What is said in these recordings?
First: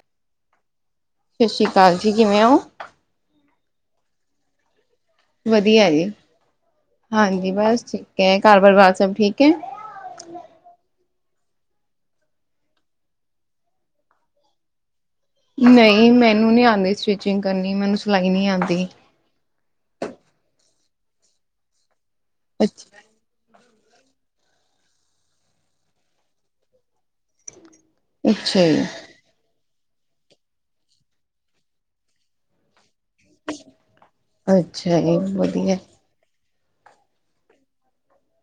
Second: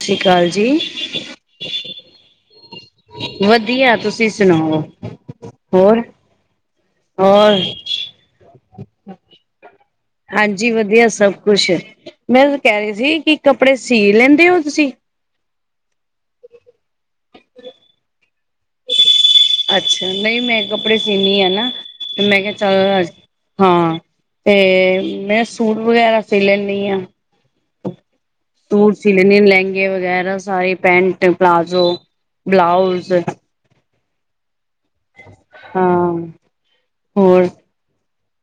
ਸਤਿ ਸ਼੍ਰੀ ਕਾਲ ਜੀ। ਸਸੀ ਕਾਲ ਜੀ ਕਿਵੇ ਓ? ਵਧੀਆ, ਤੁਸੀ ਸੁਣਾਓ? ਵਧੀਆ ਹੋਰ ਜੀ, ਹਾਂਜੀ ਹੋਰ ਬਸ ਠੀਕ ਏ, ਘਾਰ ਪਰਿਵਾਰ ਸਭ ਠੀਕ ਐ? ਹਾਂਜੀ ਵਧੀਆ ਸਭ ਕੁਛ, ਮੈ ਤਾ ਕੇਹ ਰਈ ਸੀ ਕਿ ਕੱਪੜੇ ਸੀ ਲੈਂਦੇ ਓ ਤੁਸੀ? ਨਈ ਮੈਨੂੰ ਨਈ ਆਂਦੀ ਸਟਿਚਿੰਗ ਕਰਨੀ, ਮੈਨੂੰ ਸਿਲਾਈ ਨਈ ਆਂਦੀ। ਅੱਛਾ ਨਈ ਮੈ ਕੱਪੜੇ ਸੀਨੀ ਆ ਨਾ, ਤੇ ਮੈ ਕੇਆ ਚੱਲ ਅੱਛਾ ਆਜ ਹਾਂ, ਤੇ ਮੈਂ ਸੂਟ ਵਗੇਰਾ ਸੀ ਲੈਂਨੀ ਆ। ਅੱਛਾ ਜੀ। ਸੀ ਲੈਂਨੀ ਆ ਲੈਂਗੇ ਵਗੈਰਾ ਸਾਰੇ ਪੈਂਟ, ਪਲਾਜ਼ੋ, ਬਲਾਊਜ਼। ਅੱਛਾ ਜੀ ਵਧੀਆ। ਹਾਂ ਹੋਰ,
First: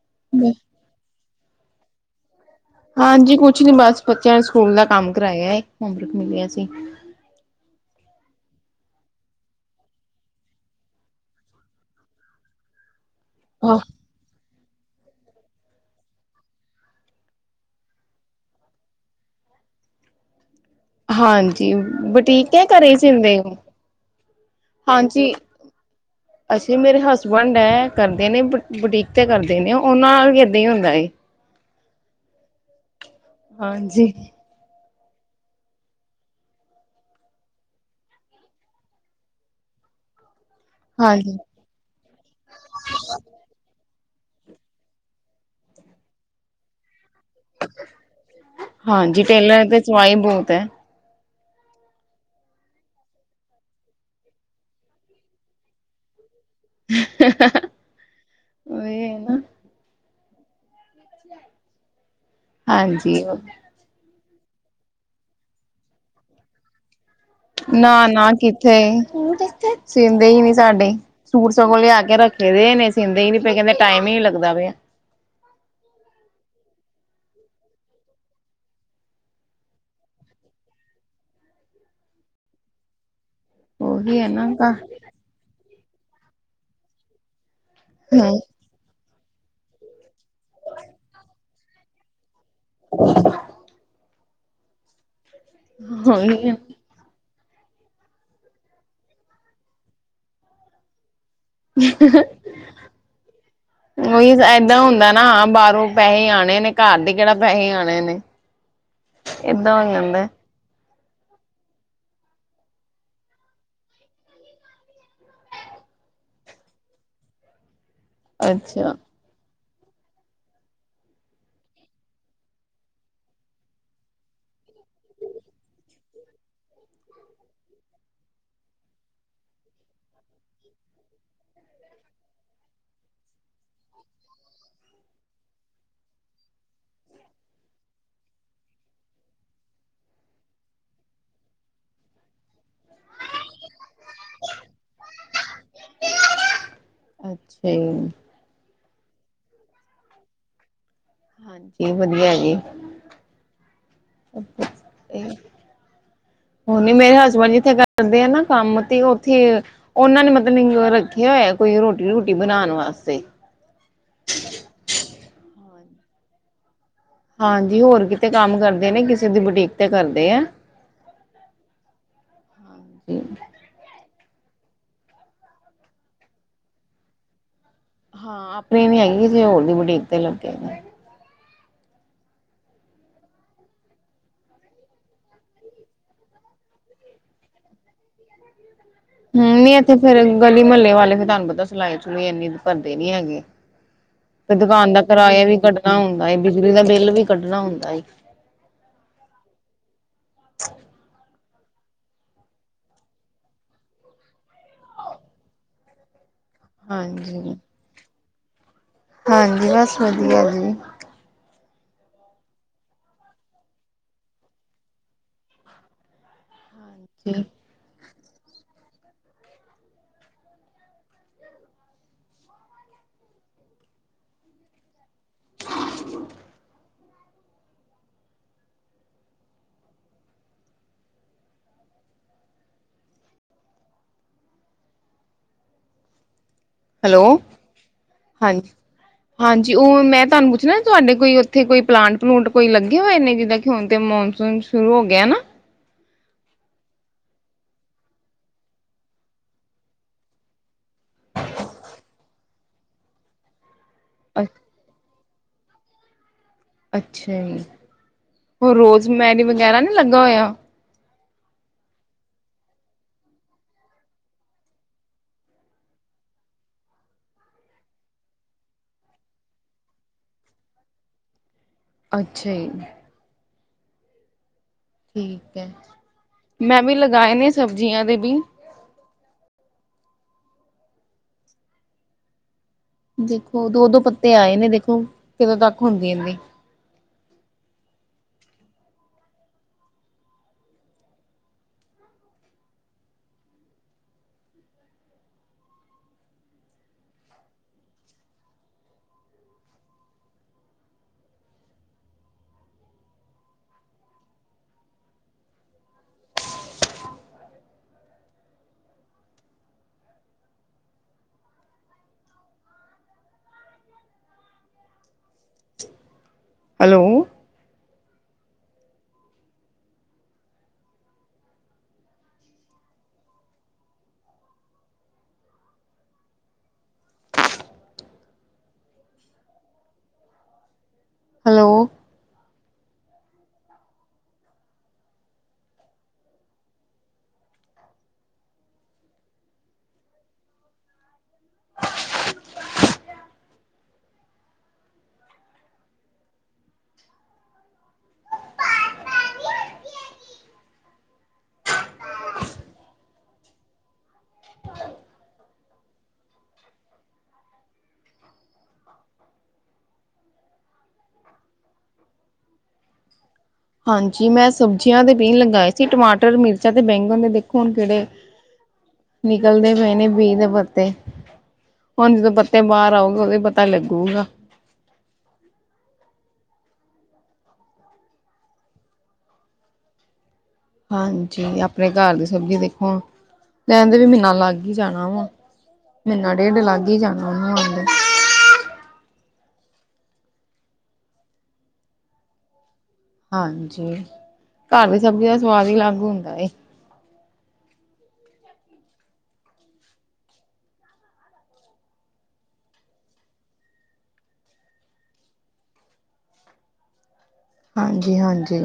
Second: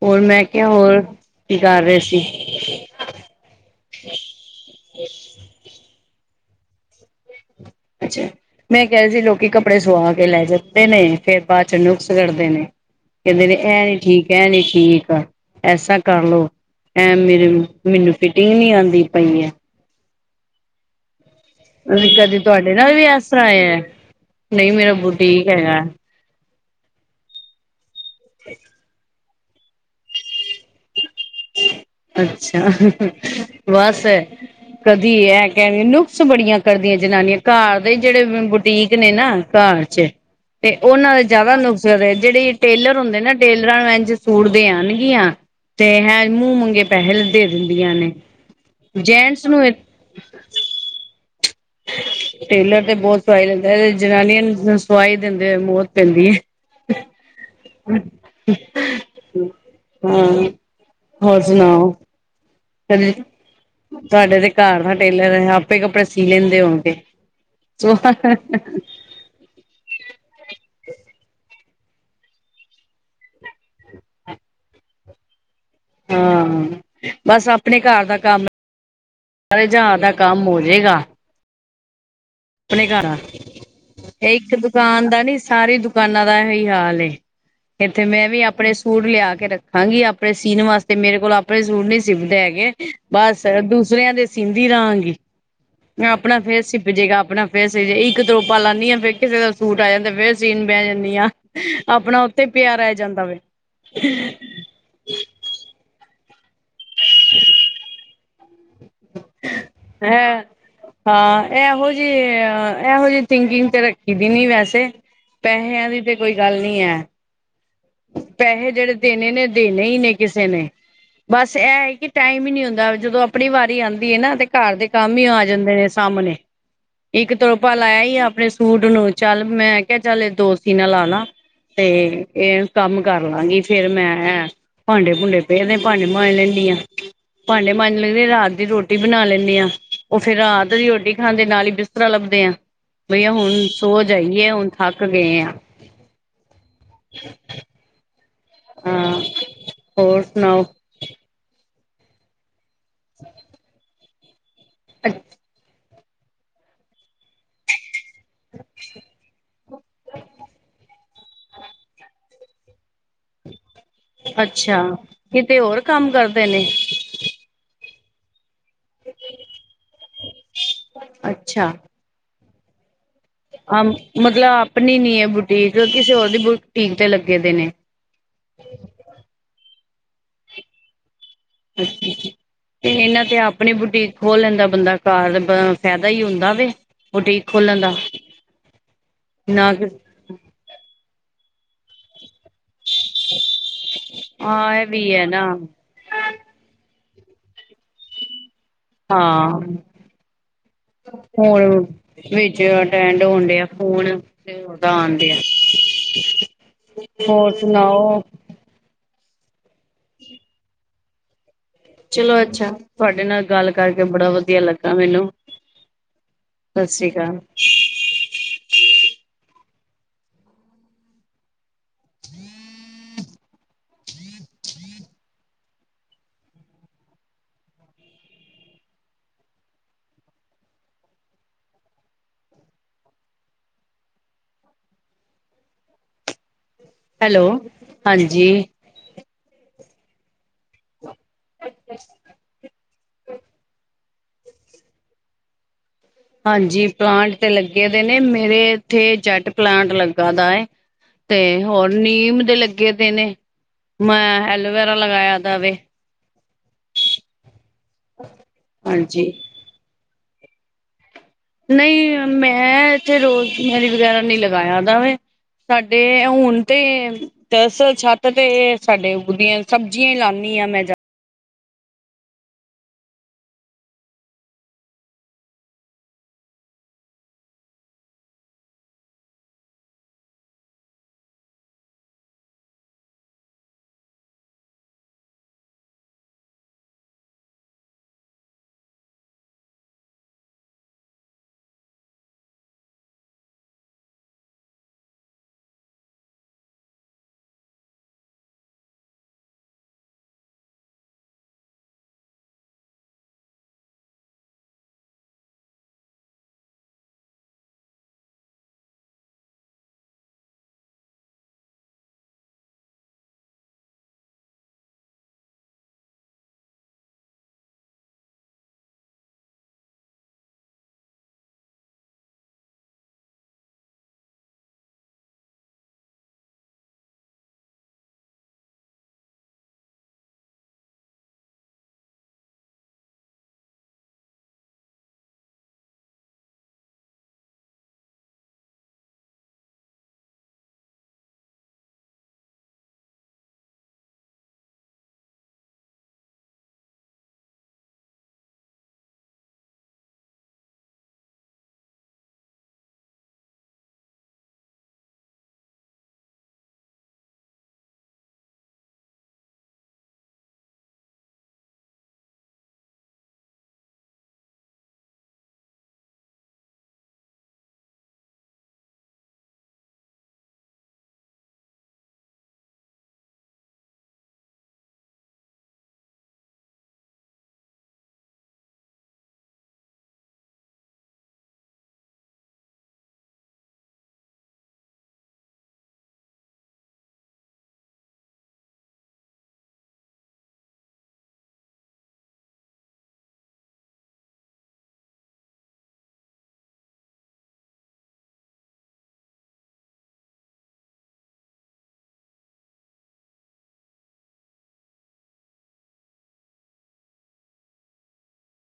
ਔਰ ਮੈਂ ਕੇਆ ਹੋਰ ਕੀ ਕਰ ਰਏ ਸੀ? ਹਾਂਜੀ ਕੁਛ ਨੀ ਬਸ ਬੱਚਿਆਂ ਨੇ ਸਕੂਲ ਦਾ ਕੰਮ ਕਰਾਇਆ ਏ ਹੋਮਵਰਕ ਮਿਲਿਆ ਸੀ। ਅੱਛਾ। ਮੈਂ ਕੈ ਰੀ ਸੀ ਲੋਕੀ ਕੱਪੜੇ ਸਵਾ ਕੇ ਲੈ ਜਾਂਦੇ ਨੇ ਫੇਰ ਬਾਅਦ ਚ ਨੁਕਸ ਕੱਢਦੇ ਨੇ। ਕੈਂਦੇ ਨੇ ਆਹ ਐ ਨੀ ਠੀਕ, ਐ ਨੀ ਠੀਕ ਐਸਾ ਕਰਲੋ ਐ ਮੇਰੇ ਮੈਨੂੰ ਫਿਟਿੰਗ ਨੀ ਆਂਦੀ ਪਈ ਐ। ਹਾਂਜੀ ਕਦੇ ਬਟੀਕ ਕੇ ਤੁਹਾਡੇ ਘਰੇ ਨਾਲ ਈ ਵੀ ਇਸ ਸੀਦੇ, ਤਰ੍ਹਾਂ ਹੋਇਆ। ਨਹੀਂ ਮੇਰਾ ਹਾਂਜੀ। ਬੁਟੀਕ ਹੈਗਾ ਅਸੀਂ ਮੇਰੇ ਹਸਬੈਂਡ ਐ ਕਰਦੇ ਨੇ ਬੁ ਬੁਟੀਕ ਤੇ ਕਰਦੇ ਨੇ ਉਨਾਂ ਨਾ ਵੀ ਏਦਾਂ ਈ ਹੁੰਦਾ ਏ। ਅੱਛਾ, ਬਸ ਹਾਂਜੀ ਕਦੀ ਐ ਕੈਵੇ ਨੁਕਸ ਬੜੀਆਂ ਕਰਦੀਆਂ ਜਨਾਨੀਆਂ ਘਰ ਦੇ ਜੇੜੇ ਬੁਟੀਕ ਨੇ ਨਾ ਘਰ ਚ ਤੇ ਉਨਾਂ ਦੇ ਹਾਂਜੀ ਜਿਆਦਾ ਨੁਕਸ ਰੇ ਜੇੜੇ ਟੇਲਰ ਹੁੰਦੇ ਨਾ ਟੇਲਰਾਂ ਨੂੰ ਐਝ ਸੂਟ ਦੇ ਆਣਗੀਆਂ ਤੇ ਹੈਂ ਮੂੰ ਮੰਗੇ ਪੈਹੇ ਦੇ ਦਿੰਦੀਆਂ ਨੇ, ਹਾਂਜੀ ਜੇਂਡਸ ਨੂੰ ਟੇਲਰ ਏ ਤੇ ਸਵਾਈ ਬੋਤ ਐ। ਟੇਲਰ ਤੇ ਬੋਤ ਪੈਹੇ ਲੈਂਦਾ ਐ ਜਨਾਨੀਆਂ ਨੂੰ ਸਵਾਈ ਦਿੰਦੇ ਹੋਏ ਮੋਤ ਪੈਂਦੀ ਏ। ਉਹੀ ਨਾ ਹਾਂ। ਹੋਰ ਸੁਣਾਓ? ਕਦੀ, ਹਾਂਜੀ ਤੁਆਡੇ ਤੇ ਘਰ ਦਾ ਟੇਲਰ ਹੈ ਆਪੇ ਕੱਪੜੇ ਸੀ ਲੈਂਦੇ ਹੋਣਗੇ। ਨਾ-ਨਾ ਕਿੱਥੇ, ਸੀਂਦੇ ਈ ਨੀ ਸਾਡੇ। ਸੂਟ ਸਗੋਂ ਲਿਆ ਕੇ ਰੱਖੇ ਦੇ ਐਨੇ ਸੀਂਦੇ ਈ ਨੀ ਪੇ ਕੈਂਦੇ ਟਾਈਮ ਈ ਨੀ ਲੱਗਦਾ ਪਿਆ। ਹਾਂ ਬਸ ਆਪਣੇ ਘਰ ਦਾ ਕੰਮ ਸਾਰੇ ਜਹਾ ਦਾ ਕੰਮ ਹੋਜੇਗਾ। ਆਪਣੇ ਘਰ ਆ, ਉਹੀ ਹੈ ਏ ਨਾ ਇੱਕ ਤਾਂ ਦੁਕਾਨ ਦਾ ਨੀ ਸਾਰੇ ਦੁਕਾਨਾਂ ਦਾ ਏਹੀ ਹਾਲ ਏ। ਇੱਥੇ ਮੈਂ ਹਮ ਵੀ ਆਪਣੇ ਸੂਟ ਲਿਆ ਕੇ ਰੱਖਾਂਗੀ ਆਪਣੇ ਸੀਣ ਵਾਸਤੇ ਮੇਰੇ ਕੋਲ ਆਪਣੇ ਸੂਟ ਨੀ ਸੀਂਦੇ ਹੈਗੇ ਬਸ ਤੇ ਦੂਸਰਿਆਂ ਦੇ ਸੀਂਦੀ ਰਹਾਂਗੀ, ਮੈਂ ਆਪਣਾ ਉਹੀ ਫੇਰ ਸਿਪਜੇਗਾ ਆਪਣਾ ਫੇਰ ਸੀਜੇ ਇੱਕ ਤਰੋਪਾ ਲਾਂਨੀ ਆ ਫੇਰ ਕਿਸੇ ਦਾ ਸੂਟ ਆ ਜਾਂਦਾ ਫੇਰ ਸੀਨ ਬੈ ਜਾਨੀ ਆ। ਆਪਣਾ ਉੱਥੇ ਪਿਆ ਰੈ ਜਾਂਦਾ ਵੇ। ਐਦਾਂ ਹੁੰਦਾ ਨਾ ਆ ਬਾ ਰੋ ਪੈਹੇ ਆਣੇ ਨੇ ਘਰ ਦੇ ਕੇੜਾ ਪੈਹੇ ਆਣੇ ਨੇ। ਏਦਾਂ ਹੋ ਜਾਂਦਾ ਹੈਂ। ਹਾਂ ਐਹੋ ਜੀ, ਐਹੋ ਜੀ ਥਿੰਕਿੰਗ ਤੇ ਰੱਖੀ ਦੀ ਨੀ ਵੈਸੇ। ਪੈਹਿਆਂ ਦੀ ਤੇ ਕੋਈ ਗੱਲ ਨੀ ਐ। ਪੈਹੇ ਅੱਛਾ ਜੇੜੇ ਦੇਣੇ ਨੇ ਦੇਣੇ ਈ ਨੇ ਕਿਸੇ ਨੇ। ਬਸ ਐ ਕਿ ਟਾਈਮ ਈ ਨੀ ਹੁੰਦਾ ਜਦੋਂ ਆਪਣੀ ਵਾਰੀ ਆਂਦੀ ਏ ਨਾ ਤੇ ਘਰ ਦੇ ਕੰਮ ਈ ਆ ਜਾਂਦੇ ਨੇ। ਸਾਮਣੇ। ਇੱਕ ਤਰੋਪਾ ਲਾਇਆ ਈ ਆਪਣੇ ਸੂਟ ਨੂੰ ਚੱਲ ਮੈਂ ਕੇਆ ਚੱਲ ਏ ਦੋ ਸੀਨਾ ਲਾ ਨਾ। ਤੇ ਏ ਕੰਮ ਕਰ ਲਾਂਗੀ ਫਿਰ ਮੈਂ ਐ ਭਾਂਡੇ ਭੂੰਡੇ ਪੇ ਨੇ ਭਾਂਡੇ ਮਾਂਜ ਲੈਂਨੀ ਆ। ਭਾਂਡੇ ਮਾਂਜ ਲਦੇ ਰਾਤ ਦੀ ਰੋਟੀ ਬਣਾ ਲੈਂਨੀ ਆ ਓ ਫੇਰ ਰਾਤ ਦੀ ਰੋਟੀ ਖਾਂਦੇ ਨਾਲ ਈ ਬਿਸ ਤਰਾਂ ਲੱਭਦੇ ਆ ਬਈਆ ਹੁਣ ਸੋ ਜਾਈਏ ਹੁਣ ਥੱਕ ਗਏ ਆ। ਅੱਛਿਆ ਜੀ। ਹਾਂ, ਹੋਰ ਸੁਨਾਓ? ਹਾਂਜੀ ਵਦੀਆ ਜੀ। [unintelligible] ਹੁਨ ਵੀ ਮੇਰੇ ਹਸਬੈਂਡ ਜਿੱਥੇ ਕਰਦੇ ਆ ਨਾ ਕੰਮ ਤੇ ਓ ਓਥੇ ਓਨਾਂ ਨੇ ਪਤਾ ਨੀ ਰੱਖੇਆ ਹੋਏਆ ਕੋਈ ਰੋਟੀ-ਰੂਟੀ ਬਨਾਨ ਵਾਸਤੇ। ਅੱਛਾ, ਕਿਤੇ ਹੋਰ ਕੰਮ ਕਰਦੇ ਨੇ? ਹਾਂਜੀ ਹੋਰ ਕਿਤੇ ਕੰਮ ਕਰਦੇ ਨੇ, ਕਿਸੇ ਦੀ ਬੁਟੀਕ ਤੇ ਕਰਦੇ ਐ। ਅੱਛਾ। ਅ ਮਤਲਬ ਅਪਨੀ ਨੀ ਐ ਬੁਟੀਕ ਕਿਸੇ ਹੋਰ ਦੀ ਬੁਟੀਕ ਤੇ ਲੱਗੇ ਦੇ ਨੇ। ਹਾਂ ਅਪਨੀ ਨੀ ਹੈਗੀ ਕਿਸੀ ਹੋਰ ਦੀ ਬੁਟੀਕ ਤੇ ਲੱਗੇ ਨੇ। ਅੱਛਾ ਜੀ। ਤੇ ਏਨਾਂ ਤੇ ਅਪਨੀ ਬੁਟੀਕ ਖੋਲ ਲੈਂਦਾ ਬੰਦਾ, ਘਰ ਫੈਦਾ ਈ ਹੁੰਦਾ ਵੇ। ਬੁਟੀਕ ਖੋਲਨ ਦਾ। ਹੂੰ, ਨਈ ਨਾ ਐਥੇ ਫੇਰ ਗਲੀ ਮਹੱਲੇ ਵਾਲੇ ਫੇਰ ਤੁਆਨੂੰ ਪਤਾ ਸਿਲਾਈ ਸਲੂਈ ਇਨੀ ਭਰਦੇ ਨੀ ਹੈਗੇ ਤੇ ਹਾਂ ਇਹ ਦੁਕਾਨ ਦਾ ਵੀ ਹੈ ਨਾ ਕਿਰਾਇਆ ਵੀ ਕੱਢ ਕੱਢਣਾ ਹੁੰਦਾ ਏ, ਬਿਜਲੀ ਦਾ ਬਿੱਲ ਵੀ ਕੱਢਣਾ ਹੁੰਦਾ ਏ। ਹਾਂ। ਹੋਰ ਵਿੱਚ ਅਟੈਂਡ ਹੋਣ ਡਿਆ ਫੋਨ। ਕਿਸੇ ਹੋਰ ਆਣ ਡੇਆ ਹੋਰ ਹਾਂਜੀ ਸੁਨਾਓ? ਹਾਂਜੀ ਬ਼ਸ ਵਦੀਆ ਜੀ। ਚਲੋ ਅੱਛਾ, ਤੁਆਡੇ ਨਾਲ ਗੱਲ ਕਰਕੇ ਬੜਾ ਵਦੀਆ ਲੱਗਾ ਮੈਨੂੰ। ਸ਼ ਸ੍ਰੀ ਕਾਲ। [inaudible] [inaudible] ਹੈਲੋ ਹਾਂਜੀ ਹਾਂ-ਹਾਂਜੀ ਓ ਮੈਂ ਤੁਆਨੂੰ ਪੁੱਛਣਾ ਤੁਆਡੇ ਕੋਈ ਓਥੇ ਕੋਈ ਪਲਾਂਟ-ਪਲੂੰਟ ਕੋਈ ਲੱਗੇ ਹੋਏ ਨੇ ਜਿੱਦਾਂ ਕਿ ਹੁਨ ਤੇ ਮੌਨਸੂਨ ਸ਼ੁਰੂ ਹੋ ਗਯਾ ਨਾ। ਹਾਂਜੀ ਪਲਾਂਟ ਤੇ ਲੱਗੇ ਦੇ ਨੇ ਮੇਰੇ ਏਥੇ ਜੈਟ ਪਲਾਂਟ ਲੱਗਾ ਦਾ ਏ। ਤੇ ਹੋਰ ਨੀਮ ਦੇ ਲੱਗੇ ਦੇ ਨੇ, ਮੈਂ ਐਲੋਵੇਰਾ ਲਗਾਯਾ ਦਾ ਵੇ। ਅੱਛਾ ਜੀ, ਹੋਰ ਰੋਜ਼ ਹਾਂਜੀ। ਮੈਰੀ ਵਗੈਰਾ ਨੀ ਲੱਗਾ ਹੋਏਆ। ਨਈ ਮੈਂ ਐਥੇ ਰੋਜ਼ ਮੈਰੀ ਵਗੈਰਾ ਨਈ ਲਗਾਯਾ ਦਾ ਵੇ। ਸਾਡੇ ਹੁਨ ਤੇ ਦਰ ਅਸਲ ਛੱਤ ਤੇ ਸਾਡੇ ਉਂਗਦੀਆਂ ਸਬਜ਼ੀਆਂ ਲਾਂਨੀ ਮੈਂ ਜਾਦਾ ਅੱਛਾ ਜੀ। ਠੀਕ ਐ, ਮੈਂ ਵੀ ਲਗਾਏ ਨੇ ਸਬਜ਼ੀਆਂ ਦੇ ਵੀ। ਦੇਖੋ ਦੋ- ਦੋ ਪੱਤੇ ਆਏ ਨੇ ਦੇਖੋ, ਕਿਦੋਂ ਤੱਕ ਹੁੰਦੀ ਇੰਦੀ ਹੈਲੋ। ਹੈਲੋ। ਹਾਂਜੀ ਮੈਂ ਸਬਜ਼ੀਆਂ ਦੇ ਬੀ ਲਗਾਏ ਸੀ ਟਮਾਟਰ, ਮਿਰਚਾਂ ਤੇ ਬੈਂਗਣ ਦੇ ਦੇਖੋ ਹੁਨ ਕੇੜੇ ਨਿਕਲਦੇ ਪਏ ਨੇ ਬੀ ਦੇ ਪੱਤੇ। ਹੁਨ ਜਦੋਂ ਪੱਤੇ ਬਾਰ ਆਉਗਾ ਓਦੋਂ ਈ ਪਤਾ ਲੱਗੂਗਾ। ਹਾਂਜੀ ਅਪਨੇ ਘਰ ਦੀ ਸਬਜ਼ੀ ਦੇਖੋ, ਕੈਂਦੇ ਵੀ ਮੀਨਾ ਲੱਗ ਈ ਜਾਣਾ ਵਾ। ਮੀਨਾ ਡੇਢ ਲੱਗ ਈ ਜਾਣਾ ਓਨੂੰ ਹਜੇ। ਹਾਂਜੀ, ਘਰ ਦੀ ਸਬਜ਼ੀ ਦਾ ਸਵਾਦ ਈ ਅਲੱਗ ਹੁੰਦਾ ਏ। ਹਾਂਜੀ-ਹਾਂਜੀ।